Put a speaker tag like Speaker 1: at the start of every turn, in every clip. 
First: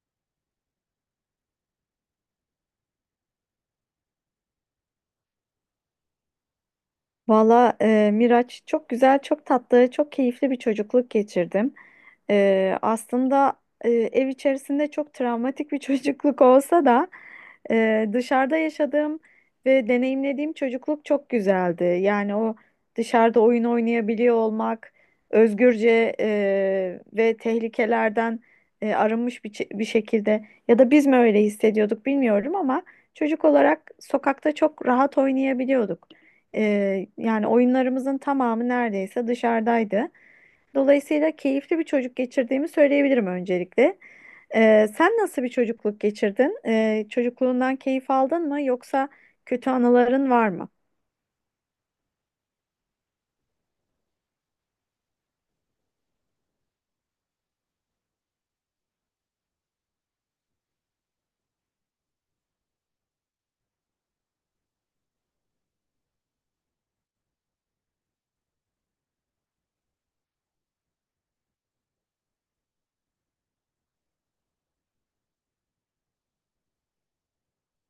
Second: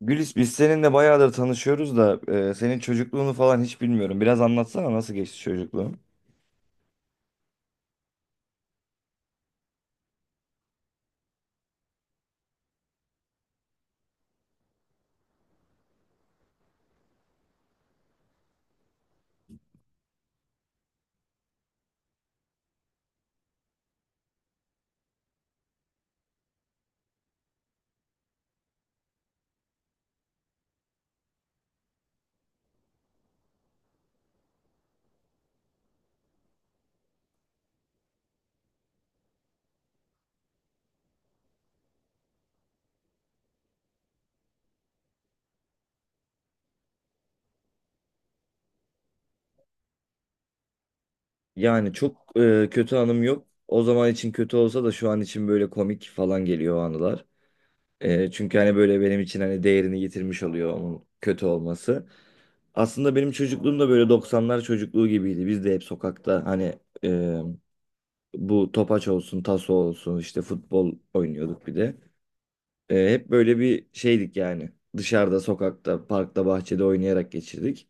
Speaker 1: Gülis biz seninle bayağıdır tanışıyoruz da senin çocukluğunu falan hiç bilmiyorum. Biraz anlatsana nasıl geçti çocukluğun?
Speaker 2: Valla Miraç, çok güzel, çok tatlı, çok keyifli bir çocukluk geçirdim. Aslında ev içerisinde çok travmatik bir çocukluk olsa da dışarıda yaşadığım ve deneyimlediğim çocukluk çok güzeldi. Yani o dışarıda oyun oynayabiliyor olmak, özgürce ve tehlikelerden arınmış bir şekilde, ya da biz mi öyle hissediyorduk bilmiyorum, ama çocuk olarak sokakta çok rahat oynayabiliyorduk. Yani oyunlarımızın tamamı neredeyse dışarıdaydı. Dolayısıyla keyifli bir çocuk geçirdiğimi söyleyebilirim öncelikle. Sen nasıl bir çocukluk geçirdin? Çocukluğundan keyif aldın mı, yoksa kötü anıların var mı?
Speaker 1: Yani çok kötü anım yok. O zaman için kötü olsa da şu an için böyle komik falan geliyor o anılar. Çünkü hani böyle benim için hani değerini yitirmiş oluyor onun kötü olması. Aslında benim çocukluğum da böyle 90'lar çocukluğu gibiydi. Biz de hep sokakta hani bu topaç olsun, taso olsun işte futbol oynuyorduk bir de. Hep böyle bir şeydik yani. Dışarıda, sokakta, parkta, bahçede oynayarak geçirdik.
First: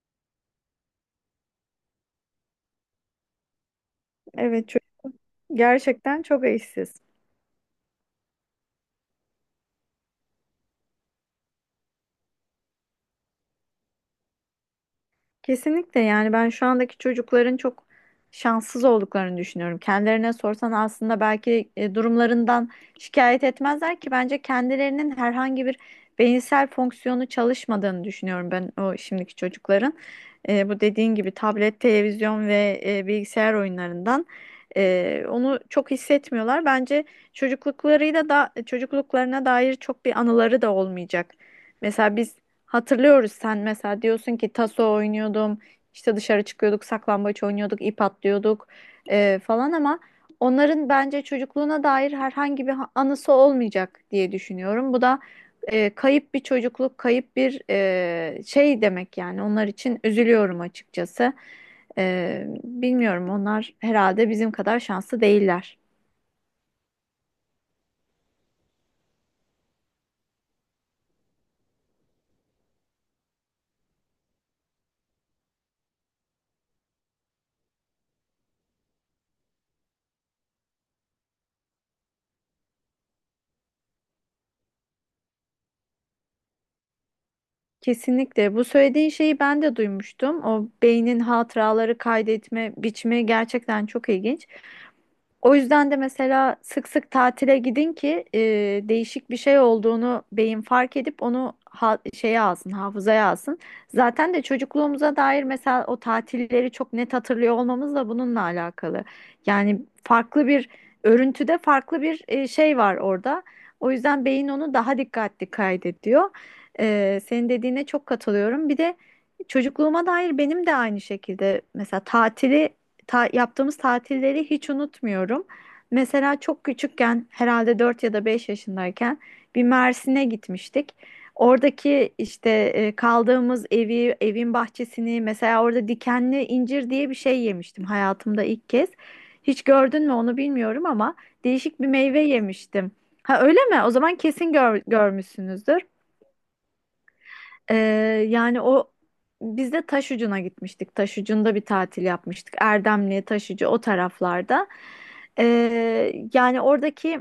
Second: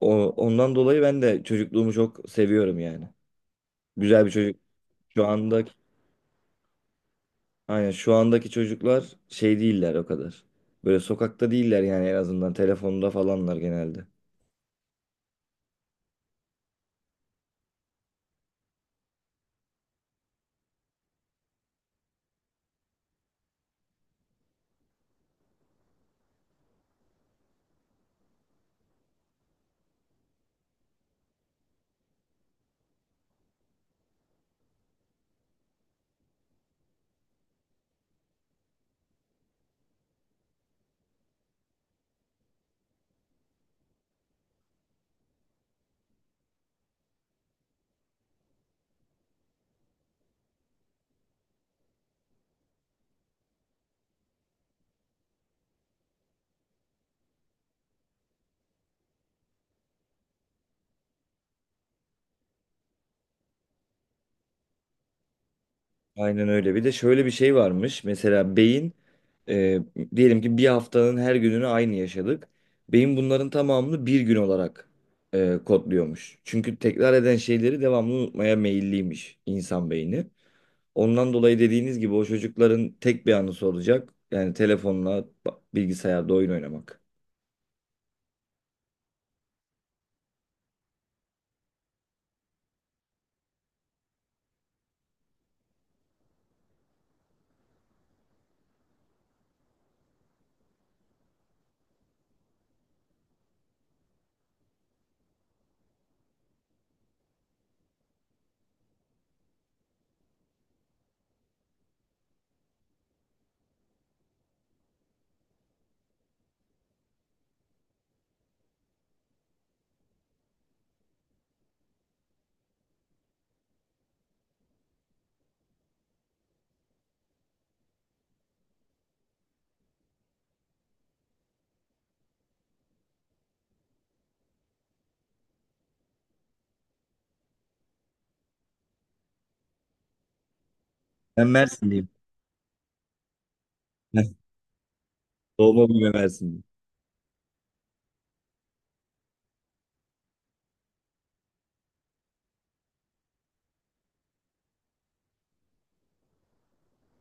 Speaker 1: Ondan dolayı ben de çocukluğumu çok seviyorum yani. Güzel bir çocuk.
Speaker 2: Evet,
Speaker 1: Şu andaki,
Speaker 2: gerçekten çok eşsiz.
Speaker 1: aynen şu andaki çocuklar şey değiller o kadar. Böyle sokakta değiller yani en azından telefonda falanlar genelde.
Speaker 2: Kesinlikle. Yani ben şu andaki çocukların çok şanssız olduklarını düşünüyorum. Kendilerine sorsan aslında belki durumlarından şikayet etmezler, ki bence kendilerinin herhangi bir beyinsel fonksiyonu çalışmadığını düşünüyorum ben o şimdiki çocukların. Bu dediğin gibi tablet, televizyon ve bilgisayar oyunlarından onu çok hissetmiyorlar. Bence çocukluklarıyla da, çocukluklarına dair çok bir anıları da olmayacak. Mesela biz hatırlıyoruz. Sen mesela diyorsun ki taso oynuyordum, işte dışarı çıkıyorduk, saklambaç oynuyorduk, ip atlıyorduk falan, ama onların bence çocukluğuna dair herhangi anısı olmayacak diye düşünüyorum. Bu da kayıp bir çocukluk, kayıp bir şey demek yani. Onlar için üzülüyorum açıkçası. Bilmiyorum, onlar herhalde bizim kadar şanslı değiller.
Speaker 1: Aynen öyle. Bir de şöyle bir şey varmış. Mesela beyin, E, diyelim ki bir haftanın her gününü aynı yaşadık. Beyin bunların tamamını bir gün olarak kodluyormuş. Çünkü tekrar eden şeyleri devamlı unutmaya meyilliymiş insan beyni. Ondan dolayı dediğiniz gibi o çocukların tek bir anı soracak. Yani telefonla bilgisayarda oyun oynamak.
Speaker 2: Kesinlikle. Bu söylediğin şeyi ben de duymuştum. O beynin hatıraları kaydetme biçimi gerçekten çok ilginç. O yüzden de mesela sık sık tatile gidin ki değişik bir şey olduğunu beyin fark edip onu şeye alsın, hafızaya alsın. Zaten de çocukluğumuza dair mesela o tatilleri çok net hatırlıyor olmamız da bununla alakalı. Yani farklı bir örüntüde, farklı bir şey var orada. O yüzden beyin onu daha dikkatli kaydediyor. Senin dediğine çok katılıyorum. Bir de çocukluğuma dair benim de aynı şekilde mesela yaptığımız tatilleri hiç unutmuyorum. Mesela çok küçükken, herhalde 4 ya da 5 yaşındayken, bir Mersin'e gitmiştik. Oradaki işte kaldığımız evi, evin bahçesini, mesela orada dikenli incir diye bir şey yemiştim hayatımda ilk kez. Hiç gördün mü onu bilmiyorum ama
Speaker 1: Ben
Speaker 2: değişik bir
Speaker 1: Mersinliyim.
Speaker 2: meyve yemiştim. Ha, öyle mi? O zaman
Speaker 1: Heh,
Speaker 2: kesin görmüşsünüzdür.
Speaker 1: doğma büyüme Mersinliyim.
Speaker 2: Ee, Yani o biz de Taşucu'na gitmiştik. Taşucu'nda bir tatil yapmıştık. Erdemli, Taşucu, o taraflarda. Yani oradaki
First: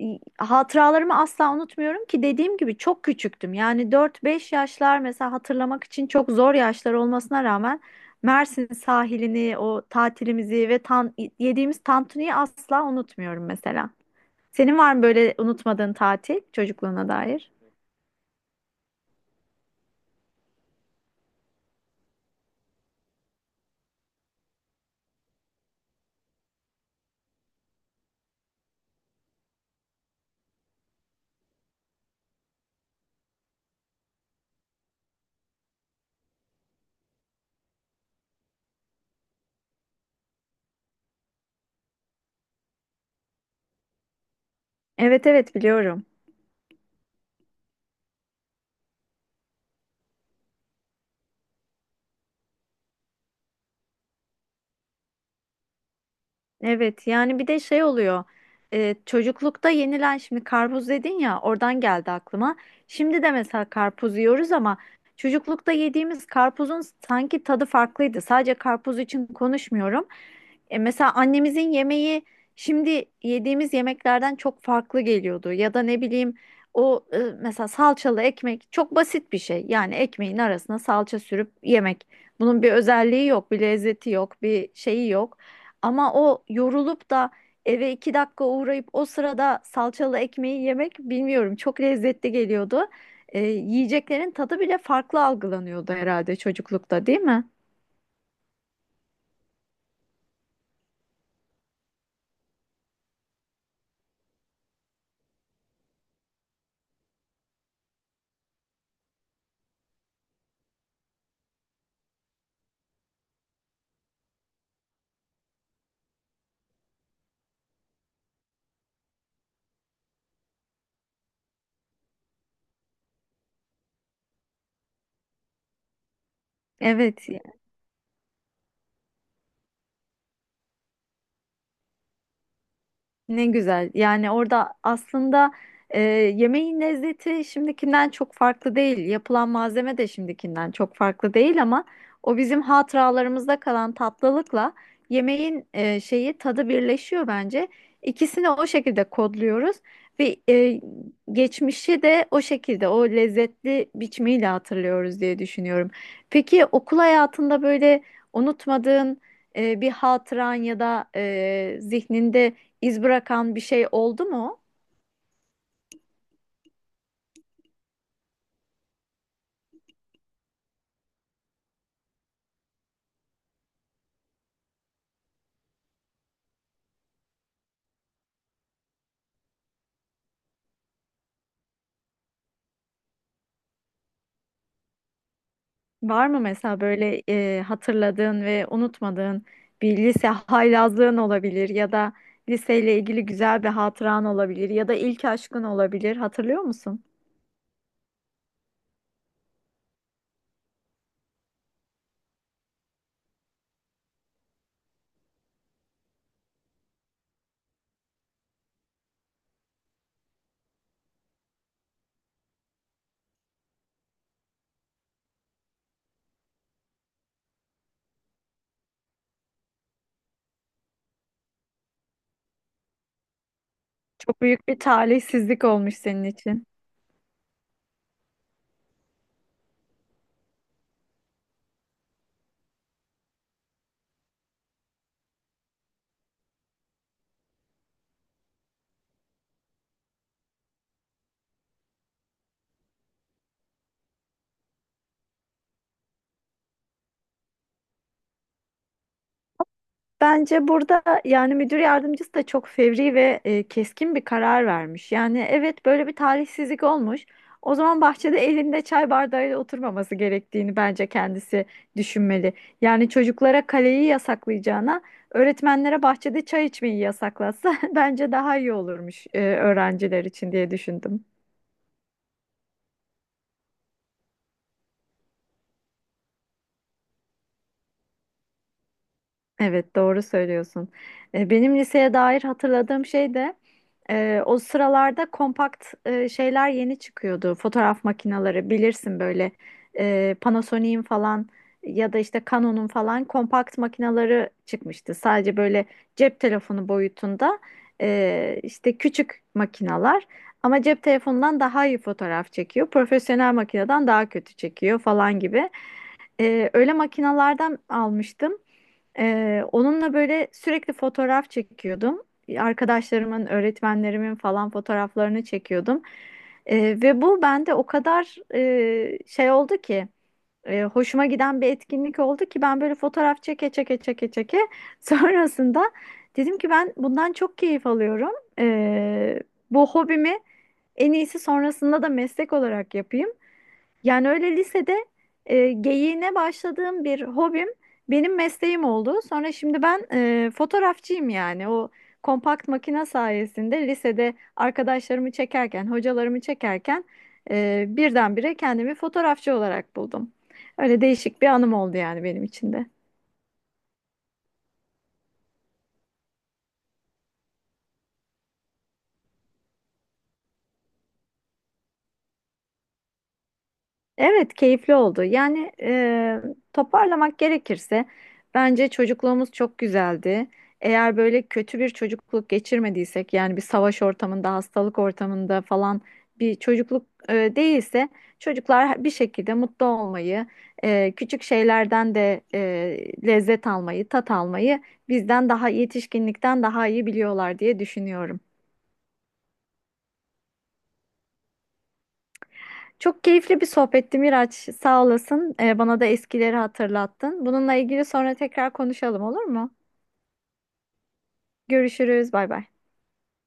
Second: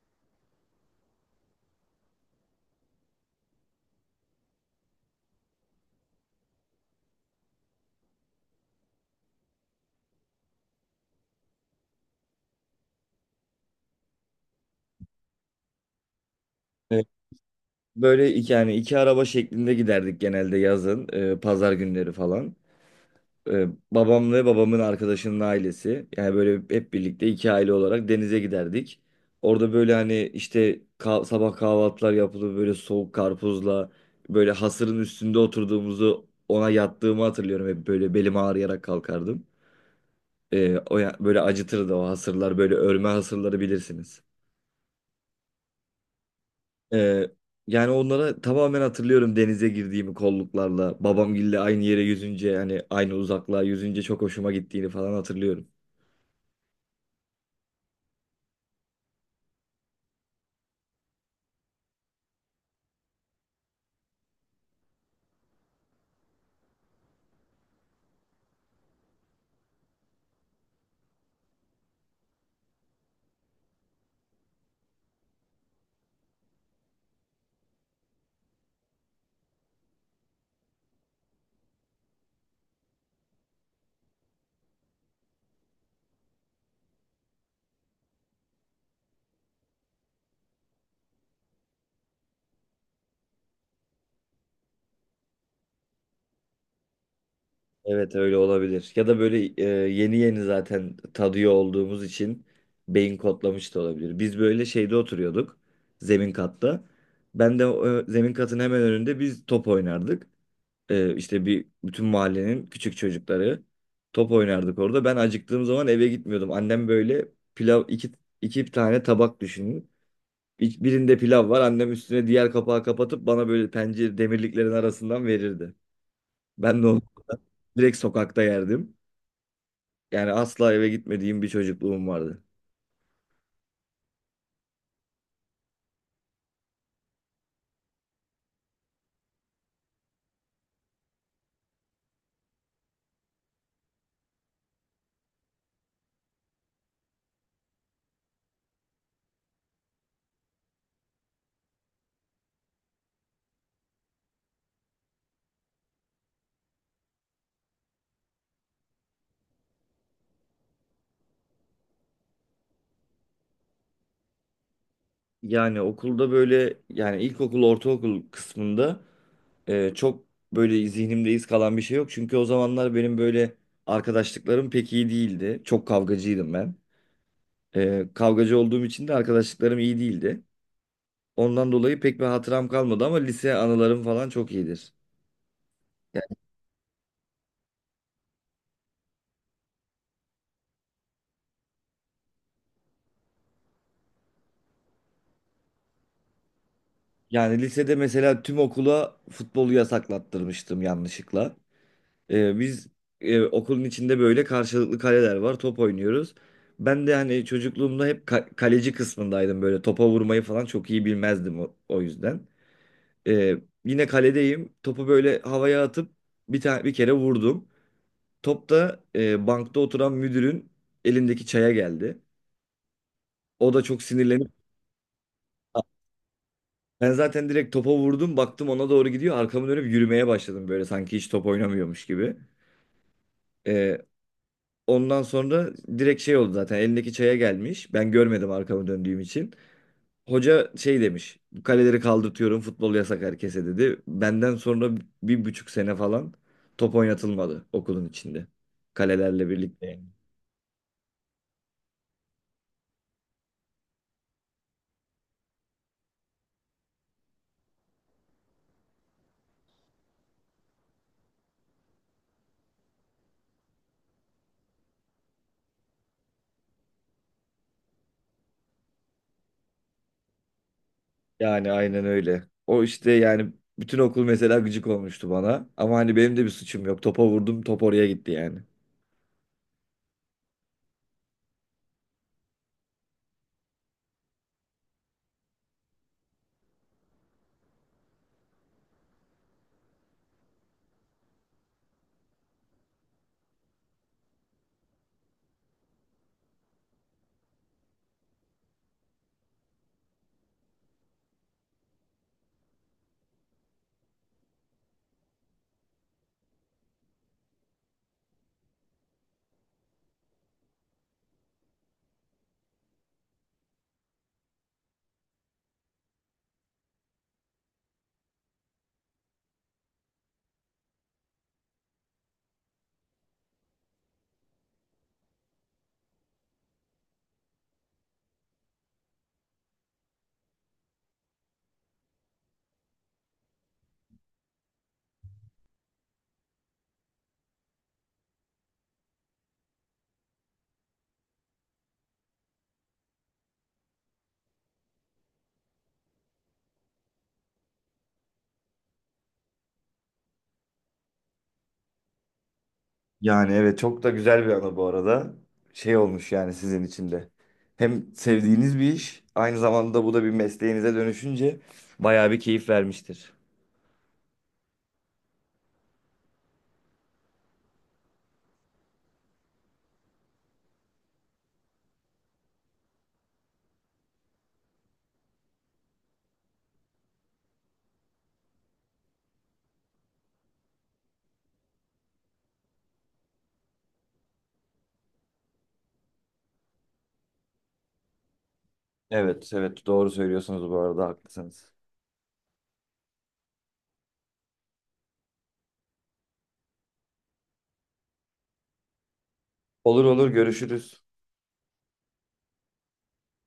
Speaker 2: hatıralarımı asla unutmuyorum, ki dediğim gibi çok küçüktüm. Yani dört beş yaşlar, mesela hatırlamak için çok zor yaşlar olmasına rağmen Mersin sahilini, o tatilimizi ve yediğimiz tantuniyi asla unutmuyorum mesela. Senin var mı böyle unutmadığın tatil,
Speaker 1: Evet,
Speaker 2: çocukluğuna dair?
Speaker 1: böyle yani iki araba şeklinde giderdik genelde yazın, pazar günleri falan. Ee, babam ve babamın arkadaşının ailesi. Yani böyle hep birlikte iki aile olarak denize giderdik. Orada böyle hani işte sabah kahvaltılar yapılır böyle soğuk karpuzla böyle hasırın üstünde oturduğumuzu ona yattığımı hatırlıyorum. Hep böyle belim ağrıyarak kalkardım. O böyle acıtırdı o hasırlar böyle örme hasırları bilirsiniz.
Speaker 2: Evet, evet, biliyorum.
Speaker 1: Ee, yani onlara tamamen hatırlıyorum denize girdiğimi kolluklarla babamgille aynı yere yüzünce yani aynı uzaklığa yüzünce çok hoşuma gittiğini falan hatırlıyorum.
Speaker 2: Evet, yani bir de şey oluyor, çocuklukta yenilen, şimdi karpuz dedin ya, oradan geldi aklıma. Şimdi de mesela karpuz yiyoruz ama çocuklukta yediğimiz karpuzun sanki tadı farklıydı. Sadece karpuz için konuşmuyorum. Mesela annemizin yemeği şimdi yediğimiz yemeklerden çok farklı geliyordu. Ya da ne bileyim, o mesela salçalı ekmek, çok basit bir şey. Yani ekmeğin arasına salça sürüp yemek. Bunun bir özelliği yok, bir lezzeti yok, bir şeyi yok. Ama o yorulup da eve iki dakika uğrayıp o sırada salçalı ekmeği yemek, bilmiyorum, çok lezzetli geliyordu. Yiyeceklerin tadı bile farklı algılanıyordu herhalde çocuklukta, değil mi?
Speaker 1: Evet, öyle olabilir. Ya da böyle yeni yeni zaten tadıyor olduğumuz için beyin kodlamış da olabilir. Biz böyle şeyde oturuyorduk. Zemin katta. Ben de zemin katın hemen önünde biz top oynardık. E, işte bir bütün mahallenin küçük çocukları top oynardık orada. Ben acıktığım zaman eve gitmiyordum. Annem böyle pilav iki tane tabak düşünün. Birinde pilav var. Annem üstüne diğer kapağı kapatıp bana böyle pencere demirliklerin arasından verirdi. Ben de onu
Speaker 2: Evet.
Speaker 1: direkt sokakta yerdim. Yani asla eve gitmediğim bir çocukluğum vardı.
Speaker 2: Ne güzel. Yani orada aslında e, yemeğin lezzeti şimdikinden çok farklı değil. Yapılan malzeme de şimdikinden çok farklı değil, ama o bizim hatıralarımızda kalan tatlılıkla yemeğin şeyi, tadı birleşiyor bence. İkisini o şekilde kodluyoruz ve geçmişi de o şekilde, o lezzetli biçimiyle hatırlıyoruz diye düşünüyorum. Peki okul hayatında böyle unutmadığın bir hatıran ya da zihninde İz bırakan bir şey oldu mu?
Speaker 1: Yani okulda böyle yani ilkokul, ortaokul kısmında çok böyle zihnimde iz kalan bir şey yok. Çünkü o zamanlar benim böyle arkadaşlıklarım pek iyi değildi. Çok kavgacıydım ben. Kavgacı olduğum için de arkadaşlıklarım iyi değildi. Ondan dolayı pek bir hatıram kalmadı ama lise anılarım falan çok iyidir.
Speaker 2: Var mı mesela böyle hatırladığın ve unutmadığın bir lise haylazlığın olabilir, ya da liseyle ilgili güzel bir hatıran olabilir, ya da ilk aşkın olabilir. Hatırlıyor musun?
Speaker 1: Yani lisede mesela tüm okula futbolu yasaklattırmıştım yanlışlıkla. Biz okulun içinde böyle karşılıklı kaleler var. Top oynuyoruz. Ben de hani çocukluğumda hep kaleci kısmındaydım böyle. Topa vurmayı falan çok iyi bilmezdim o yüzden. Ee, yine kaledeyim. Topu böyle havaya atıp bir tane bir kere vurdum. Top da bankta oturan müdürün elindeki çaya geldi. O da çok
Speaker 2: Çok
Speaker 1: sinirlenip,
Speaker 2: büyük bir talihsizlik olmuş senin için.
Speaker 1: ben zaten direkt topa vurdum. Baktım ona doğru gidiyor. Arkamı dönüp yürümeye başladım böyle sanki hiç top oynamıyormuş gibi. Ee, Ondan sonra direkt şey oldu, zaten elindeki çaya gelmiş. Ben görmedim arkamı döndüğüm için. Hoca şey demiş. Kaleleri kaldırtıyorum, futbol yasak herkese, dedi. Benden sonra 1,5 sene falan top oynatılmadı okulun içinde. Kalelerle birlikte. Yani.
Speaker 2: Bence burada yani müdür yardımcısı da çok fevri ve keskin bir karar vermiş. Yani evet, böyle bir talihsizlik olmuş. O zaman bahçede elinde çay bardağıyla oturmaması gerektiğini bence kendisi düşünmeli. Yani çocuklara kaleyi yasaklayacağına, öğretmenlere bahçede çay içmeyi yasaklatsa bence daha iyi olurmuş öğrenciler için diye düşündüm.
Speaker 1: Yani aynen öyle. O işte yani bütün okul mesela gıcık olmuştu bana. Ama hani benim de bir suçum yok. Topa vurdum, top oraya gitti yani.
Speaker 2: Evet, doğru söylüyorsun. Benim liseye dair hatırladığım şey de, o sıralarda kompakt şeyler yeni çıkıyordu. Fotoğraf makineleri, bilirsin, böyle Panasonic'in falan ya da işte Canon'un falan kompakt makineleri çıkmıştı. Sadece böyle cep telefonu boyutunda işte küçük makinalar, ama cep telefonundan daha iyi fotoğraf çekiyor, profesyonel makineden daha kötü çekiyor falan gibi. Öyle makinalardan almıştım. Onunla böyle sürekli fotoğraf çekiyordum. Arkadaşlarımın, öğretmenlerimin falan fotoğraflarını çekiyordum. Ee, Ve bu bende o kadar şey oldu ki, hoşuma giden bir etkinlik oldu ki, ben böyle fotoğraf çeke çeke çeke çeke sonrasında dedim ki ben bundan çok keyif alıyorum. Ee, Bu hobimi en iyisi sonrasında da meslek olarak yapayım. Yani öyle lisede geyiğine başladığım bir hobim benim mesleğim oldu. Sonra şimdi ben fotoğrafçıyım yani. O kompakt makine sayesinde lisede arkadaşlarımı çekerken, hocalarımı çekerken birdenbire kendimi fotoğrafçı olarak buldum. Öyle değişik bir anım oldu yani benim için de.
Speaker 1: Yani evet, çok da güzel bir ana bu arada. Şey olmuş yani sizin için de. Hem sevdiğiniz bir iş, aynı zamanda bu da bir mesleğinize dönüşünce bayağı bir keyif vermiştir.
Speaker 2: Evet, keyifli oldu. Yani toparlamak gerekirse bence çocukluğumuz çok güzeldi. Eğer böyle kötü bir çocukluk geçirmediysek, yani bir savaş ortamında, hastalık ortamında falan bir çocukluk değilse, çocuklar bir şekilde mutlu olmayı, küçük şeylerden de lezzet almayı, tat almayı bizden daha, yetişkinlikten daha iyi biliyorlar diye düşünüyorum.
Speaker 1: Evet, evet, doğru söylüyorsunuz bu arada, haklısınız.
Speaker 2: Çok keyifli bir sohbetti Miraç. Sağ olasın. Bana da eskileri hatırlattın. Bununla ilgili sonra tekrar konuşalım, olur mu?
Speaker 1: Olur, olur, görüşürüz.
Speaker 2: Görüşürüz. Bay bay.